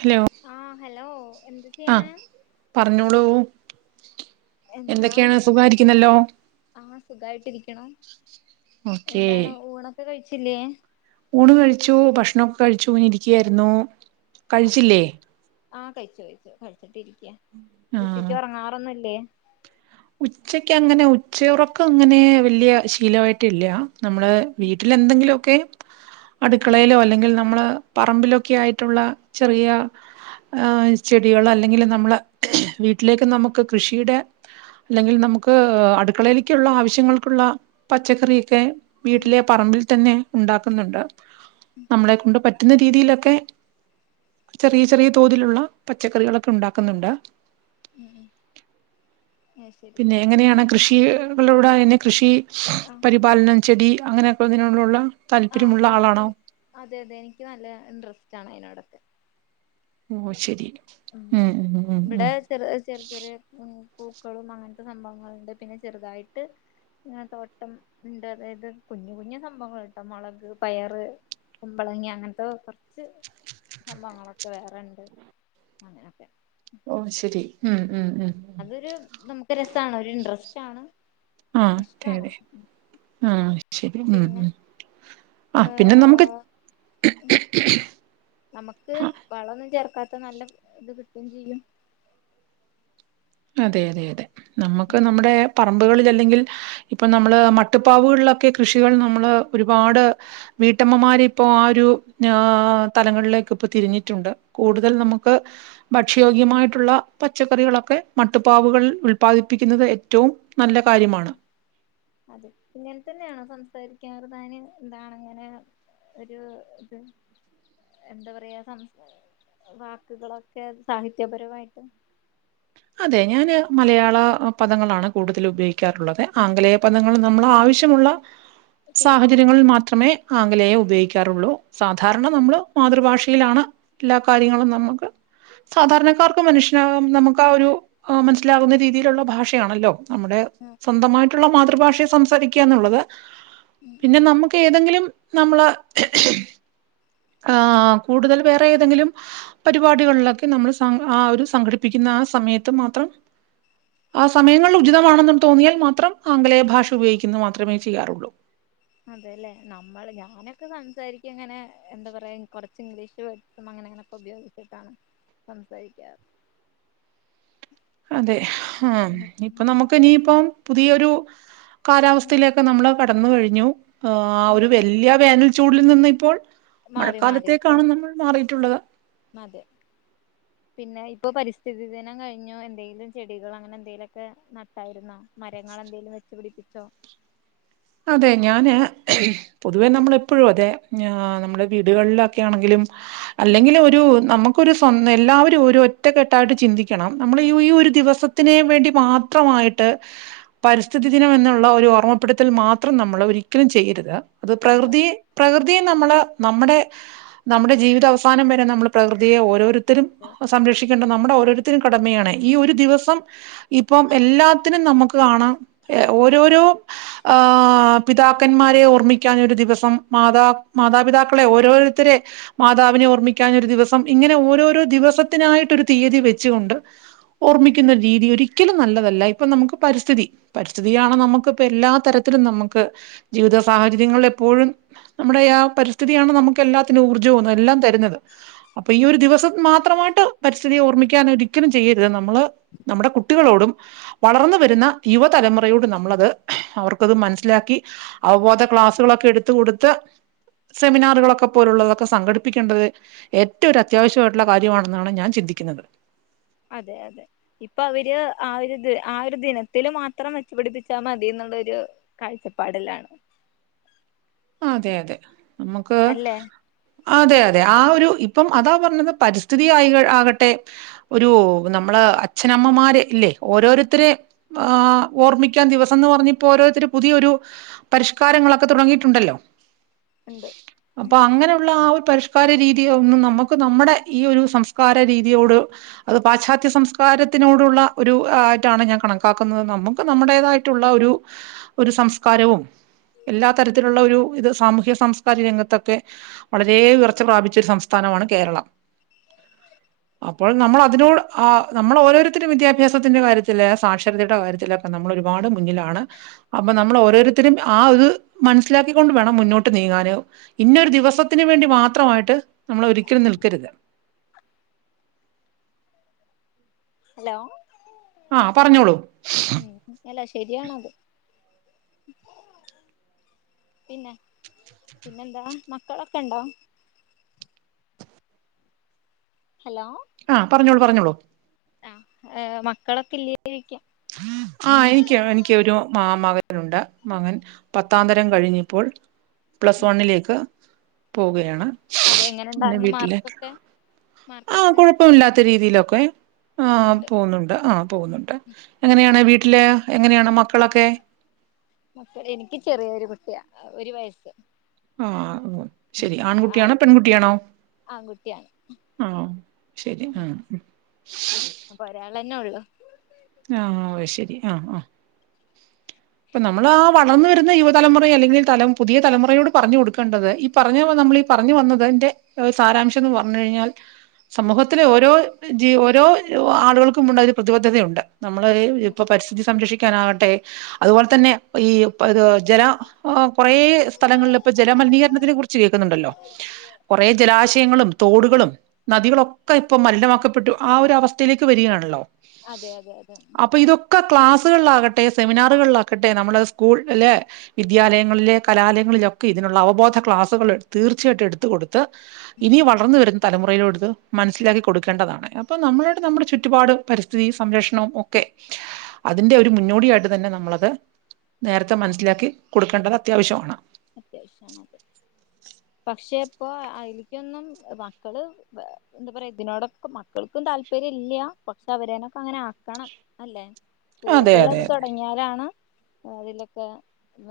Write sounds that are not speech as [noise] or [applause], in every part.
Hello ആഹ് hello എന്ത് ആ ചെയ്യണേ പറഞ്ഞോളൂ എന്താ എന്തൊക്കെയാണ് സുഖായിരിക്കുന്നല്ലോ ആഹ് സുഖായിട്ടിരിക്കണം ഓക്കേ എന്താണ് ഊണൊക്കെ കഴിച് ച്ചില്ല്യേ ഊണ് കഴിച്ചു ഭക്ഷണൊക്കെ കഴിച്ചു ഇരിക്കയായിരുന്നു അതെ കഴിച്ചില്ലേ ആഹ് കഴിച്ചു കഴിച്ചു കഴിച്ചിട്ടിരിക്ക്യ ആഹ് ഉച്ചക്ക് ഉറങ്ങാറൊന്നുല്ലേ ഉച്ചക്ക് അങ്ങനെ ഉച്ച ഉറക്കം അങ്ങനെ വല്യ ശീലവായിട്ടില്ല നമ്മളെ വീട്ടില എന്തെങ്കിലൊ ക്കെ അടുക്കളയിലോ അല്ലെങ്കിൽ നമ്മള് പറമ്പിലൊക്കെ ആയിട്ടുള്ള ചെറിയ ഏ ചെടികൾ അല്ലെങ്കിൽ നമ്മള വീട്ടിലേക്ക് നമുക്ക് കൃഷിയുടെ അല്ലെങ്കിൽ നമുക്ക് അടുക്കളയിലേക്കുള്ള ആവശ്യങ്ങൾക്കുള്ള പച്ചക്കറിയൊക്കെ ഉം വീട്ടിലെ പറമ്പിൽ തന്നെ ഉണ്ടാക്കുന്നുണ്ട് നമ്മളെ കൊണ്ട് പറ്റുന്ന രീതിയിലൊക്കെ ചെറിയ ചെറിയ തോതിലുള്ള പച്ചക്കറികളൊക്കെ ഉണ്ടാക്കുന്നുണ്ട് ഉം അത് ശരി പിന്നെ എങ്ങനെയാണ് പിന്നെ കൃഷികളോട് അയിന് കൃഷി ആഹ് പരിപാലനം ചെടി അങ്ങനെ [unintelligible] നോടുള്ള ആ ആ എനി അതെ അതെ എനിക്ക് നല്ല ഇൻട്രസ്റ്റ് ആണ് അയിനോടൊ ഓ ശരി ഉം ഉം ഉം ഉം ഇബടെ ചെറ് ചെറിയ ചെറിയ ആഹ് പൂക്കളും അങ്ങനത്തെ സംഭവങ്ങളുണ്ട് പിന്നെ ചെറുതായിട്ട് ഇങ്ങനെ തോട്ടം ഇണ്ട് അതായത് കുഞ്ഞു കുഞ്ഞു സംഭവങ്ങള്ട്ടോ മുളക് പയറ് കുമ്പളങ്ങ അങ്ങനത്തെ കുറച്ച് സംഭവങ്ങളൊക്കെ വേറണ്ട് അങ്ങനൊക്കെ ഓ ശരി ഉം ഉം ഉം അതൊരു, നമുക്ക് രസാണ് ഒരു ഇൻട്രസ്റ്റാണ് ആഹ് അതെ അതെ. ആഹ് ശരി ഉം പിന്നെ ഉം ആ പിന്നെ നമുക്ക് ഏഹ് [unintelligible] നമുക്ക് ആ വളൊന്നും ചേർക്കാ നല്ല ഇത് കിട്ടും ചെയ്യും അതെ അതെ അതെ നമ്മക്ക് ഉം നമ്മുടെ പറമ്പുകളിൽ അല്ലെങ്കിൽ ഇപ്പൊ നമ്മള് മട്ടുപ്പാവുകളിലൊക്കെ കൃഷികൾ നമ്മള് ഒരുപാട് വീട്ടമ്മമാരിപ്പോ ആ ഒരു തലങ്ങളിലേക്ക് ഇപ്പോ തിരിഞ്ഞിട്ടുണ്ട് കൂടുതൽ നമുക്ക് ഭക്ഷ്യോഗ്യമായിട്ടുള്ള പച്ചക്കറികളൊക്കെ മട്ടുപ്പാവുകൾ ഉല്പാദിപ്പിക്കുന്നത് ഏറ്റവും നല്ല കാര്യമാണ് അതെ ഇങ്ങനെ തന്നെയാണോ സംസാരിക്ക ചെറുതായതിന് എന്താണിങ്ങനെ ഒരു ഇത്, എന്താപറയാ സം.. വാക്കുകളൊക്കെ സാഹിത്യപരമായിട്ട്. അതെ, ഞാന്‌മലയാള പദങ്ങളാണുകൂടുതൽ ഉപയോഗിക്കാറുള്ളതേ ആംഗലേയപദങ്ങൾ നമ്മൾ ആവശ്യ.. ആവശ്യമുള്ള ടീ സാഹചര്യങ്ങളിൽ മാത്രമേ, ആംഗലേയം ഉപയോഗിക്കൂ ചെറുവളോ അതെ സാധാരണനമ്മളു മാതൃഭാഷയിലാണ് എല്ലാകാര്യങ്ങളും നമുക്ക്, സാധാരണക്കാർക്ക് മനുഷ്യനാകാം നമുക്ക്. ആ, ഒരുമനസ്സിലാവുന്ന രീതിയിലുള്ള ഭാഷയാണല്ലോ ഉം നമ്മുടെസ്വന്തമായിട്ടുള്ള മാതൃ മാതൃഭാഷയിൽ സംസാരിക്കുകയെന്നുള്ളത്. ഉം പിന്നെ, നമുക്കേതെങ്കിലും നമ്മള് ആ.. കൂടുതൽവേറെയേതെങ്കിലും പരിപാടികളിലൊക്കെ നമ്മൾ സം.. ആ, ഒരു സംഘടിപ്പിക്കുന്ന ആ സമയത്തുമാത്രം ആ സമയങ്ങൾ ഉചിതമാണെന്ന് തോന്നിയാൽ മാത്രം ആംഗലേയഭാഷയുപയോഗിക്കുന്നു മാത്രമേചെയ്യാറുള്ളൂ അതേയല്ലേ, നമ്മൾ ഞാനൊക്കെ സംസാരിച്ചിങ്ങനെ എന്താ പറയാ, കൊറച്ച് ഇംഗ്ലീഷ് വേഡ്സും അങ്ങനെ യങ്ങനെയൊക്കെ ഉപയോഗിച്ചിട്ടാണ് സംസാരിക്കാറ് അതെ, ആഹ്.. ഉം ഇപ്പൊ നമുക്കിനിയിപ്പം, പുതിയൊരു ഉം കാലാവസ്ഥയിലൊക്കെ നമ്മുടെ കടന്നുകഴിഞ്ഞു. ആ.. ആയൊരു അതെ വലിയ വേനൽ ചൂടിൽനിന്നിപ്പോൾ മാറി മാറി ഇപ്പൊ മഴക്കാലത്തേക്കാണ് നമ്മൾമാറിയിട്ടുള്ളത്. ഇപ്പൊപരിസ്ഥിതിദിനം കഴിഞ്ഞോ? എന്തെങ്കിലും ചെടികളങ്ങനെ എന്തെങ്കിലുമൊക്കെ നട്ടായിരുന്നോ മരങ്ങളെന്തെങ്കിലും വെച്ചുപിടിപ്പി പിടിപ്പിച്ചോ അതെ, ഞാന്പൊതുവേ നമ്മളെപ്പോഴുമതെ നമ്മുടെ വീടുകളിലൊക്കെയാണെങ്കിലും ഉം അല്ലെങ്കിലൊരു, നമുക്കൊരു ഒന്നെല്ലാവരുമൊരു ഒറ്റക്കെട്ടായിട്ട് ചിന്തിക്കണം. നമ്മുടെ ഈ, ഒരു ദിവസത്തിന് വേണ്ടി മാത്രമായിട്ട് പരിസ്ഥിതിദിനമെന്നുള്ള ഒരു ഓർമ്മപ്പെടു.. ത്തിൽ മാത്രം നമ്മള് ഒരിക്കലും ചെയ്യര്ത്. അത് ചെയ്യാൻ പ്രകൃതി, പാടില്ല. പ്രകൃതിയെ നമ്മള് നമ്മുടെ, നമ്മുടെ ജീവിത അവസാനം വരെ നമ്മൾ പ്രകൃതിയെ ഓരോരു ത്തരും സംരക്ഷിക്കണ്ട നമ്മുടെ ഓരോരുത്തരും കടമയാണ്. ഈ ഒരു ദിവസ ഇപ്പം ഇപ്പം എല്ലാത്തിനും നമുക്ക് കാണാം, ഓരോരോ ആഹ് പിതാക്കന്മാരെ ഓർമ്മിക്കാനൊരു ദിവസം. മാതാ മാതാപിതാക്കളെ ഓരോരുത്തരെ, മാതാവിനെ ഓർമ്മിക്കാനൊരു ദിവസം. ഇങ്ങനെ ഓരോരോ ദിവസത്തിനായിട്ടൊരു തീയതി വെച്ചുകൊണ്ട് ഓർമ്മിക്കുന്ന രീതി, ഒരിക്കലും നല്ലതല്ല. ഇപ്പൊ നമുക്ക് പരിസ്ഥിതി, പരിസ്ഥിതിയാണ് നമുക്കിപ്പോ എല്ലാ തരത്തിലും നമുക്ക് ജീവിത സാഹചര്യങ്ങളിൽ എപ്പോഴും നമ്മുടെ ആ പരിസ്ഥിതിയാണ് നമുക്ക് എല്ലാത്തിനും ഊർജ്ജവും എല്ലാം തരുന്നത്. അപ്പൊ ഈ ഒരു ദിവസം മാത്രമായിട്ട് പരിസ്ഥിതി ഓർമ്മിക്കാൻ ഒരിക്കലും ചെയ്യരുത്. നമ്മള് നമ്മുടെ കുട്ടികളോടും വളർന്ന് വരുന്ന യുവതലമുറയോടും നമ്മളത് അവർ ക്കത് മനസ്സിലാക്കി അവബോധ ക്ലാസ്സുകളൊക്കെ എടുത്ത് കൊടുത്ത് സെമിനാറുകളൊക്കെ പോലുള്ളതൊക്കെ സംഘടിപ്പിക്കേണ്ടത് ഏറ്റവും ഒരു അത്യാവശ്യമായിട്ടുള്ള കാര്യമാണെന്നാണ് ഞാൻ ചിന്തിക്കുന്നത്. അതെ അതെ. ഇപ്പൊ അവര് ആ ഒരു ദ് ആ ഒരു ദിനത്തില് മാത്രം വെച്ചുപിടിപ്പിച്ചാ മതീന്നുള്ളൊരു കാഴ്ചപ്പാടിലാണ്. അതെ അതെ നമ്മക്ക് അല്ലേ അതെ അതെ. ആ ഒരു ഇപ്പം അതാ പറഞ്ഞത് പരിസ്ഥിതി ആയി ആകട്ടെ ഒരു നമ്മള് അച്ഛനമ്മമാര് ഇല്ലേ ഓരോരുത്തരെ ആ ഓർമ്മിക്കാൻ ദിവസംന്ന് പറഞ്ഞിപ്പോ ഓരോരുത്തര് പുതിയൊരു പരിഷ്കാരങ്ങളൊക്കെ തുടങ്ങി ട്ടുണ്ടല്ലോ? ഉണ്ട് അപ്പൊ അങ്ങനെയുള്ള ആ ഒരു പരിഷ് കാര രീതി ഒന്നും നമുക്ക് നമ്മുടെ ഈ ഒരു സംസ്കാര രീതിയോട്, അത് പാശ്ചാത്യ സംസ്കാരത്തിനോടുള്ള ഒരു ആയിട്ടാണ് ഞാൻ കണക്കാക്കുന്നത്. നമുക്ക് നമ്മുടേതായിട്ടുള്ള ഒരു ഒരു സംസ്കാരവും എല്ലാ തരത്തിലുള്ള ഒരു ഇത് സാമൂഹ്യ സാംസ്കാരിക രംഗത്തൊക്കെ വളരേ ഉയർച്ച പ്രാപിച്ച ഒരു സംസ്ഥാനമാണ് കേരളം. അപ്പോൾ നമ്മൾ അതിനോ ആ നമ്മൾ ഓരോരുത്തരും വിദ്യാഭ്യാസത്തിന്റെ കാര്യത്തില് സാക്ഷരതയുടെ കാര്യത്തില് നമ്മൾ ഒരുപാട് മുന്നിലാണ്. അപ്പൊ നമ്മൾ ഓരോരുത്തരും ആ ഇത് മനസ്സിലാക്കിക്കൊണ്ട് വേണം മുന്നോട്ട് നീങ്ങാന്. ഇന്ന ഒരു ദിവസത്തിന് വേണ്ടി മാത്രമായിട്ട് നമ്മൾ ഒരിക്കലും നിൽക്കരുത്. ഹലോ ആ പറഞ്ഞോളൂ ഉം അല്ല ശരിയാണത് പിന്നെ? പിന്നെന്താ? മക്കളൊക്കെ ഉണ്ടോ? ഹലോ ആ പറഞ്ഞോളൂ പറഞ്ഞോളൂ ആ. ഈഹ് മക്കളൊക്കെ ഇല്ലേന്ന് ചോയിക്കാ. ആ എനിക്ക്, എനിക്കൊരു മകനുണ്ട്, മകൻ പത്താന്തരം കഴിഞ്ഞിപ്പോൾ പ്ലസ് വണ്ണിലേക്ക് പോവുകയാണ് അതെ എങ്ങനെ അങ്ങനെ ഉണ്ടായിരുന്നു വീട്ടില്. മാർക്കൊക്കെ ആ മാർക്കൊക്കെ കൊഴപ്പമില്ലാത്ത രീതിയിലൊക് ക്കെ ആ ഉണ്ട് പോന്നുണ്ട് ആ പോവുന്നുണ്ട് ഉം എങ്ങനെയാണ് വീട്ടില്? എങ്ങനെയാണ് മക്കളൊക്കെ? മക്കൾ. എനിക്ക് ചെറിയൊരു കുട്ടിയാ. അഹ് ഒരു വയസ്സ് ആ ഓ ഉം ശരി ആൺകുട്ടിയാണോ പെൺകുട്ടിയാണോ ആൺകുട്ടിയാണ് ആ ശരി ആഹ് എന്നെ ഉള്ളു ആ അയ് ശരി ആഹ് ആഹ് ഇപ്പൊ നമ്മൾ ആ വളർന്നു വരുന്ന യുവതലമുറ അല്ലെങ്കിൽ തല പുതിയ തലമുറയോട് പറഞ്ഞു കൊടുക്കേണ്ടത് ഈ പറഞ്ഞ നമ്മൾ ഈ പറഞ്ഞു വന്നതിന്റെ സാരാംശം എന്ന് പറഞ്ഞു കഴിഞ്ഞാൽ സമൂഹത്തിലെ ഓരോ ജി ഓരോ ആളുകൾക്കും ഉണ്ട് അതിൽ പ്രതിബദ്ധതയുണ്ട് നമ്മള് ഉം ഇപ്പൊ പരിസ്ഥിതി സംരക്ഷിക്കും ക്കാനാവട്ടെ അതുപോലെ തന്നെ ഈ ഇത് ജല കുറേ സ്ഥലങ്ങളിൽ ഇപ്പൊ ജലമലിനീകരണത്തിനെ കുറിച്ച് കേൾക്കുന്നുണ്ടല്ലോ കുറേ ജലാശയങ്ങളും തോടുകളും നദികളൊക്കെ ഇപ്പൊ മലിനമാക്കപ്പെട്ടു ആ ഒരു അവസ്ഥയിലേക്ക് വരികയാണല്ലോ അതേ അതേ അതെ ക്ലാസുകളിലാകട്ടെ സെമിനാർ റുകളിലാകട്ടെ നമ്മുടെ സ്കൂള് ല വിദ്യാലയങ്ങളിലെ കലാലയങ്ങളിലൊക്കെ ഇതിനുള്ള അവബോധ ക്ലാസുകൾ തീർച്ചയായിട്ടും എടുത്ത കൊടുക്ക ത്ത് ഇനി വളർന്ന വരുന്ന തലമുറയിലോടുതു മനസ്സിലാക്കി കൊടുക്കേണ്ടതാണ് അപ്പൊ നമ്മൾടെ നമ്മുടെ ചുറ്റുപാടും പരിസ്ഥിതി സംരക്ഷണവും ഒക്കെ അതിന്റെ ഒരു മുന്നോടിയായിട്ട് തന്നെ നമ്മളത് നേരത്തെ മനസ്സിലാക്കി കൊടുക്കേണ്ടത് അത്യാവശ്യമാണ് അത്യാവശ്യാണ് അത് പക്ഷെ ഇപ്പോ അതിലേക്കൊന്നും മക്കള് എന്താ പറയാ ഇതിനോടൊക്കെ മക്കൾക്കും താല്പര്യം ഇല്ല്യ പക്ഷെ അവരേനൊക്കെ അങ്ങനെ ആക്കണം അല്ലേ അതെ അതെ സ്കൂളുകളിലത് അതെ തുടങ്ങിയാലാണ് അതിലൊക്കെ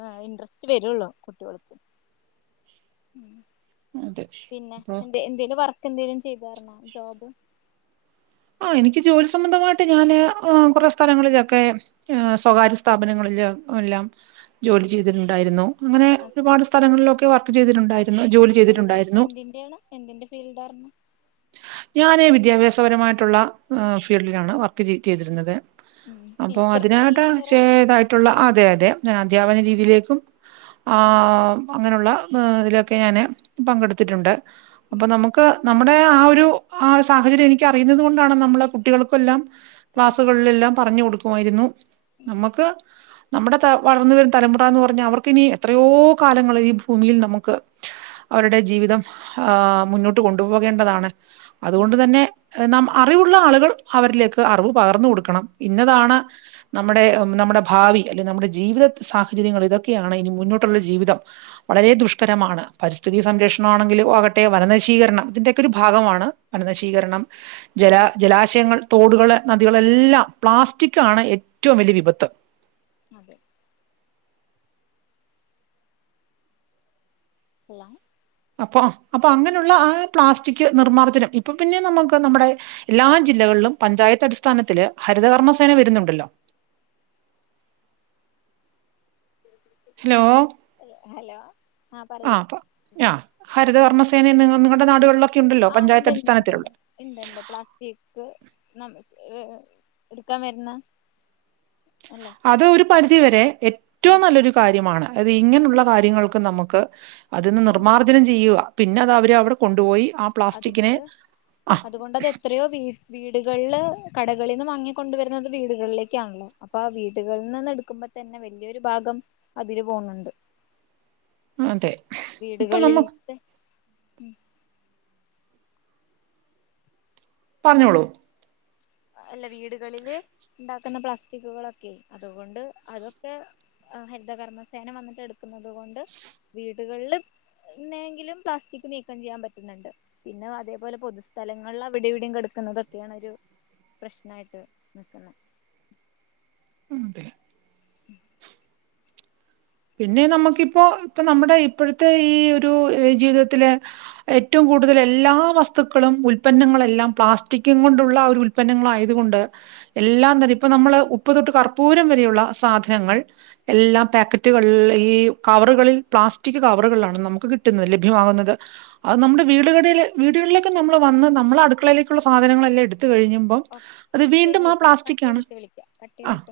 ആഹ് ഇൻട്രസ്റ്റ് വരുള്ളൂ കുട്ടിയോള്ക്ക് ഉം അതെ പിന്നെ അപ്പൊ എന്തെ എന്തേലും പറ എന്തേലും ചെയ്താരുന്നോ ജോബ് ആ എനിക്ക് ജോലി സംബന്ധമായിട്ട് ഞാന് ആഹ് കുറേ സ്ഥലങ്ങളിലൊക്കെ ഏഹ് സ്വകാര്യ സ്ഥാപനങ്ങളില് എല്ലാം ജോലി ചെയ്തിട്ടുണ്ടായിരുന്നു അങ്ങനെ ഒരുപാട് സ്ഥലങ്ങളിലൊക്കെ വർക്ക് വർക്ക് ചെയ്തിട്ടുണ്ടായിരുന്നു ചെയ്ത് ജോലി എന്താ ചെയ്തിട്ടുണ്ടായിരുന്നു എന്തിന്റെയാണ് എന്തിന്റെ ഫീൽഡാർന്നു ഞാന് വിദ്യാഭ്യാസപരമായിട്ടുള്ള ഏഹ് ഫീൽഡിലാണ് വർക്ക് ചെയ് ചെയ്തിരുന്നത് ഉം അപ്പൊ ടീച്ചർ അതിനായിട്ട് ടീച്ചർ ആണ് ചെയതായിട്ടുള്ള അതെ അ തെ ഞാനധ്യാപന രീതിയിലേക്കും ഉം ആഹ് അങ്ങനെയുള്ള ഇതിലൊക്കെ ഞാൻ പങ്കെടുത്തിട്ടുണ്ട്. അപ്പൊ ഉം നമുക്ക് നമ്മ നമ്മടെ ആ ഒരു ആ സാഹചര്യം എനിക്ക് അറിയുന്നത് കൊണ്ടാണ് നമ്മള് കുട്ടികൾക്കെല്ലാം ഉം ക്ലാസ്സുകളിലെല്ലാം പറഞ്ഞു കൊടുക്കുമായിരുന്നു ഉം നമ്മക്ക് നമ്മുടെ ത വളർന്ന വരും തലമുറ എന്ന് പറഞ്ഞാ അവർക്കിനി എത്രയോ കാലങ്ങൾ ഈ ഭൂമിയിൽ നമുക്ക് അവരുടെ ജീവിതം ആ മുന്നോട്ട് കൊണ്ടു പോ പോകേണ്ടതാണ്. അതുകൊണ്ട് അതെ തന്നെ നം അറിവുള്ള ആളുകൾ അവരിലേക്ക് അറിവ് പകർന്നു കൊടുക്കണം. ഇന്നതാണ് അതെ ന നമ്മുടെ നമ്മുടെ ഭാവി അല്ലെ നമ്മുടെ ജീവിത സാഹചര്യങ്ങൾ ഇതൊക്കെയാണ് ഇനി മുന്നോട്ടുള്ള ജീവിതം വളരെ ദുഷ്കരമാണ് പരിസ്ഥിതി സംരക്ഷണം ആണെങ്കിലും ആകട്ടെ വന നശീകരണം ഇതിന്റെയൊക്കയൊരു ഭാഗമാണ് വനനശീകരണം ജല ഉം ജലാശയങ്ങൾ തോടുകള് നദികള് എല്ലാം പ്ലാസ്റ്റിക് ആണ് ഏറ്റവും വലിയ വിപത്ത് അതേ ഉവ്വ- അപ്പൊ അപ്പൊ അങ്ങനെയുള്ള ആ പ്ലാസ്റ്റിക് നിർമ്മാർജ്ജനം ഇപ്പ പിന്നെ നമുക്ക് നമ്മുടെ എല്ലാ ജില്ലകളിലും പഞ്ചായത്ത് അടിസ്ഥാനത്തില് ഹരിതകർമ്മസേന വരുന്നുണ്ടല്ലോ- ഹലോ ഹലോ ആ ആ ഹരിതകർമ്മസേന നി നിങ്ങളുടെ നാടുകള് ആഹ് ണ്ടണ്ട്ണ്ട്ണ്ട് ഇണ്ട്ണ്ട് പ്ലാസ്റ്റിക് ന മ്. ടുക്കാൻ വരുന്ന അല്ലേ അത് ഒരു പരിധി വരെ- ഉം ഏറ്റവും നല്ലൊരു കാര്യമാണ് അത് ഇങ്ങനൂള്ള കാര്യങ്ങൾക്ക് നമുക്ക് അതിന്ന് ഉം നിർമ്മാർജനം ചെയ്യുവാ പിന്നെ അത് അവര്അവിടെ കൊണ്ടുപോയി ആ പ്ലാസ്റ്റിക്കിനെ അതുകൊണ്ട് ആ- അതുകൊണ്ട് അത് എത്രയോ വീ വീടുകളില് കടകളിൽ നിന്ന് വാങ്ങി കൊണ്ട് വരുന്നത് വീടുകളിലേക്കാണല്ലോ അപ്പൊ ആ വീടുകളിൽ നിന്ന് എടുക്കുമ്പോ തന്നെ വലിയൊരു ഭാഗം അതില് പോകുന്നുണ്ട് അതെ ഇപ്പൊ നമ്മ വീടുകളിൽത്തെ ഉം പറഞ്ഞോളൂ അല്ല വീടുകളില് ഉണ്ടാക്കുന്ന പ്ലാസ്റ്റിക്കുകളൊക്കെ അതുകൊണ്ട് അതൊക്കെ ഹരിതകർമ്മസേന വന്നിട്ട് എടുക്കുന്നുന്നത് കൊണ്ട് വീടുകളിൽ എന്നെങ്കിലും പ്ലാസ്റ്റിക് നീക്കം ചെയ്യാൻ പറ്റുന്നുണ്ട് പിന്നെ അതേപോലെ പൊതുസ്ഥലങ്ങളിൽ അവിടെ ഇവിടെയും കെടുക്കുന്നതൊക്കെയാണൊരു പ്രശ്നായിട്ട് നിക്കുന്ന ഉം തെ ഉം പിന്നെ നമുക്കിപ്പോ ഇപ്പൊ നമ്മുടെ ഇപ്പോഴത്തെ ഈ ഒരു ജീവിതത്തിലെ ഏറ്റവും കൂടുതൽ എല്ലാ വസ്തുക്കളും ഉൽപന്നങ്ങളെല്ലാം പ്ലാസ്റ്റിക്കും കൊണ്ടുള്ള ഒരു ഉൽപന്നങ്ങള ആയത് കൊണ്ട് എല്ലാം തന്നെ ഇപ്പ നമ്മള് ഉപ്പ് തൊട്ട് കർപ്പൂരം വരെയുള്ള സാധനങ്ങൾ എല്ലാം പാക്കറ്റ് റ്റു വെള്ള ഈ കവറുകളിൽ പ്ലാസ്റ്റിക് കവറുകളാണ് നമുക്ക് കിട്ടുന്നത് ലഭ്യമാകുന്നത് അത് അതെ നമ്മുടെ വീടുകടി ൽ വീടുകളിലേക്ക് നമ്മ വന്ന് നമ്മുടെ അടുക്കളയിലേക്കുള്ള സാധനങ്ങളെല്ലാം എടു എത്ത കഴിഞ്ഞുമ്പം ഓക്കെ അത് ശരി വീണ്ടും ആ കേട്ടോ കട്ട് പ്ലാസ്റ്റിക് ആണ് ചെയ്തിട്ട് വിളിക്കാം കട്ട് ആ ചെയ്തിട്ട്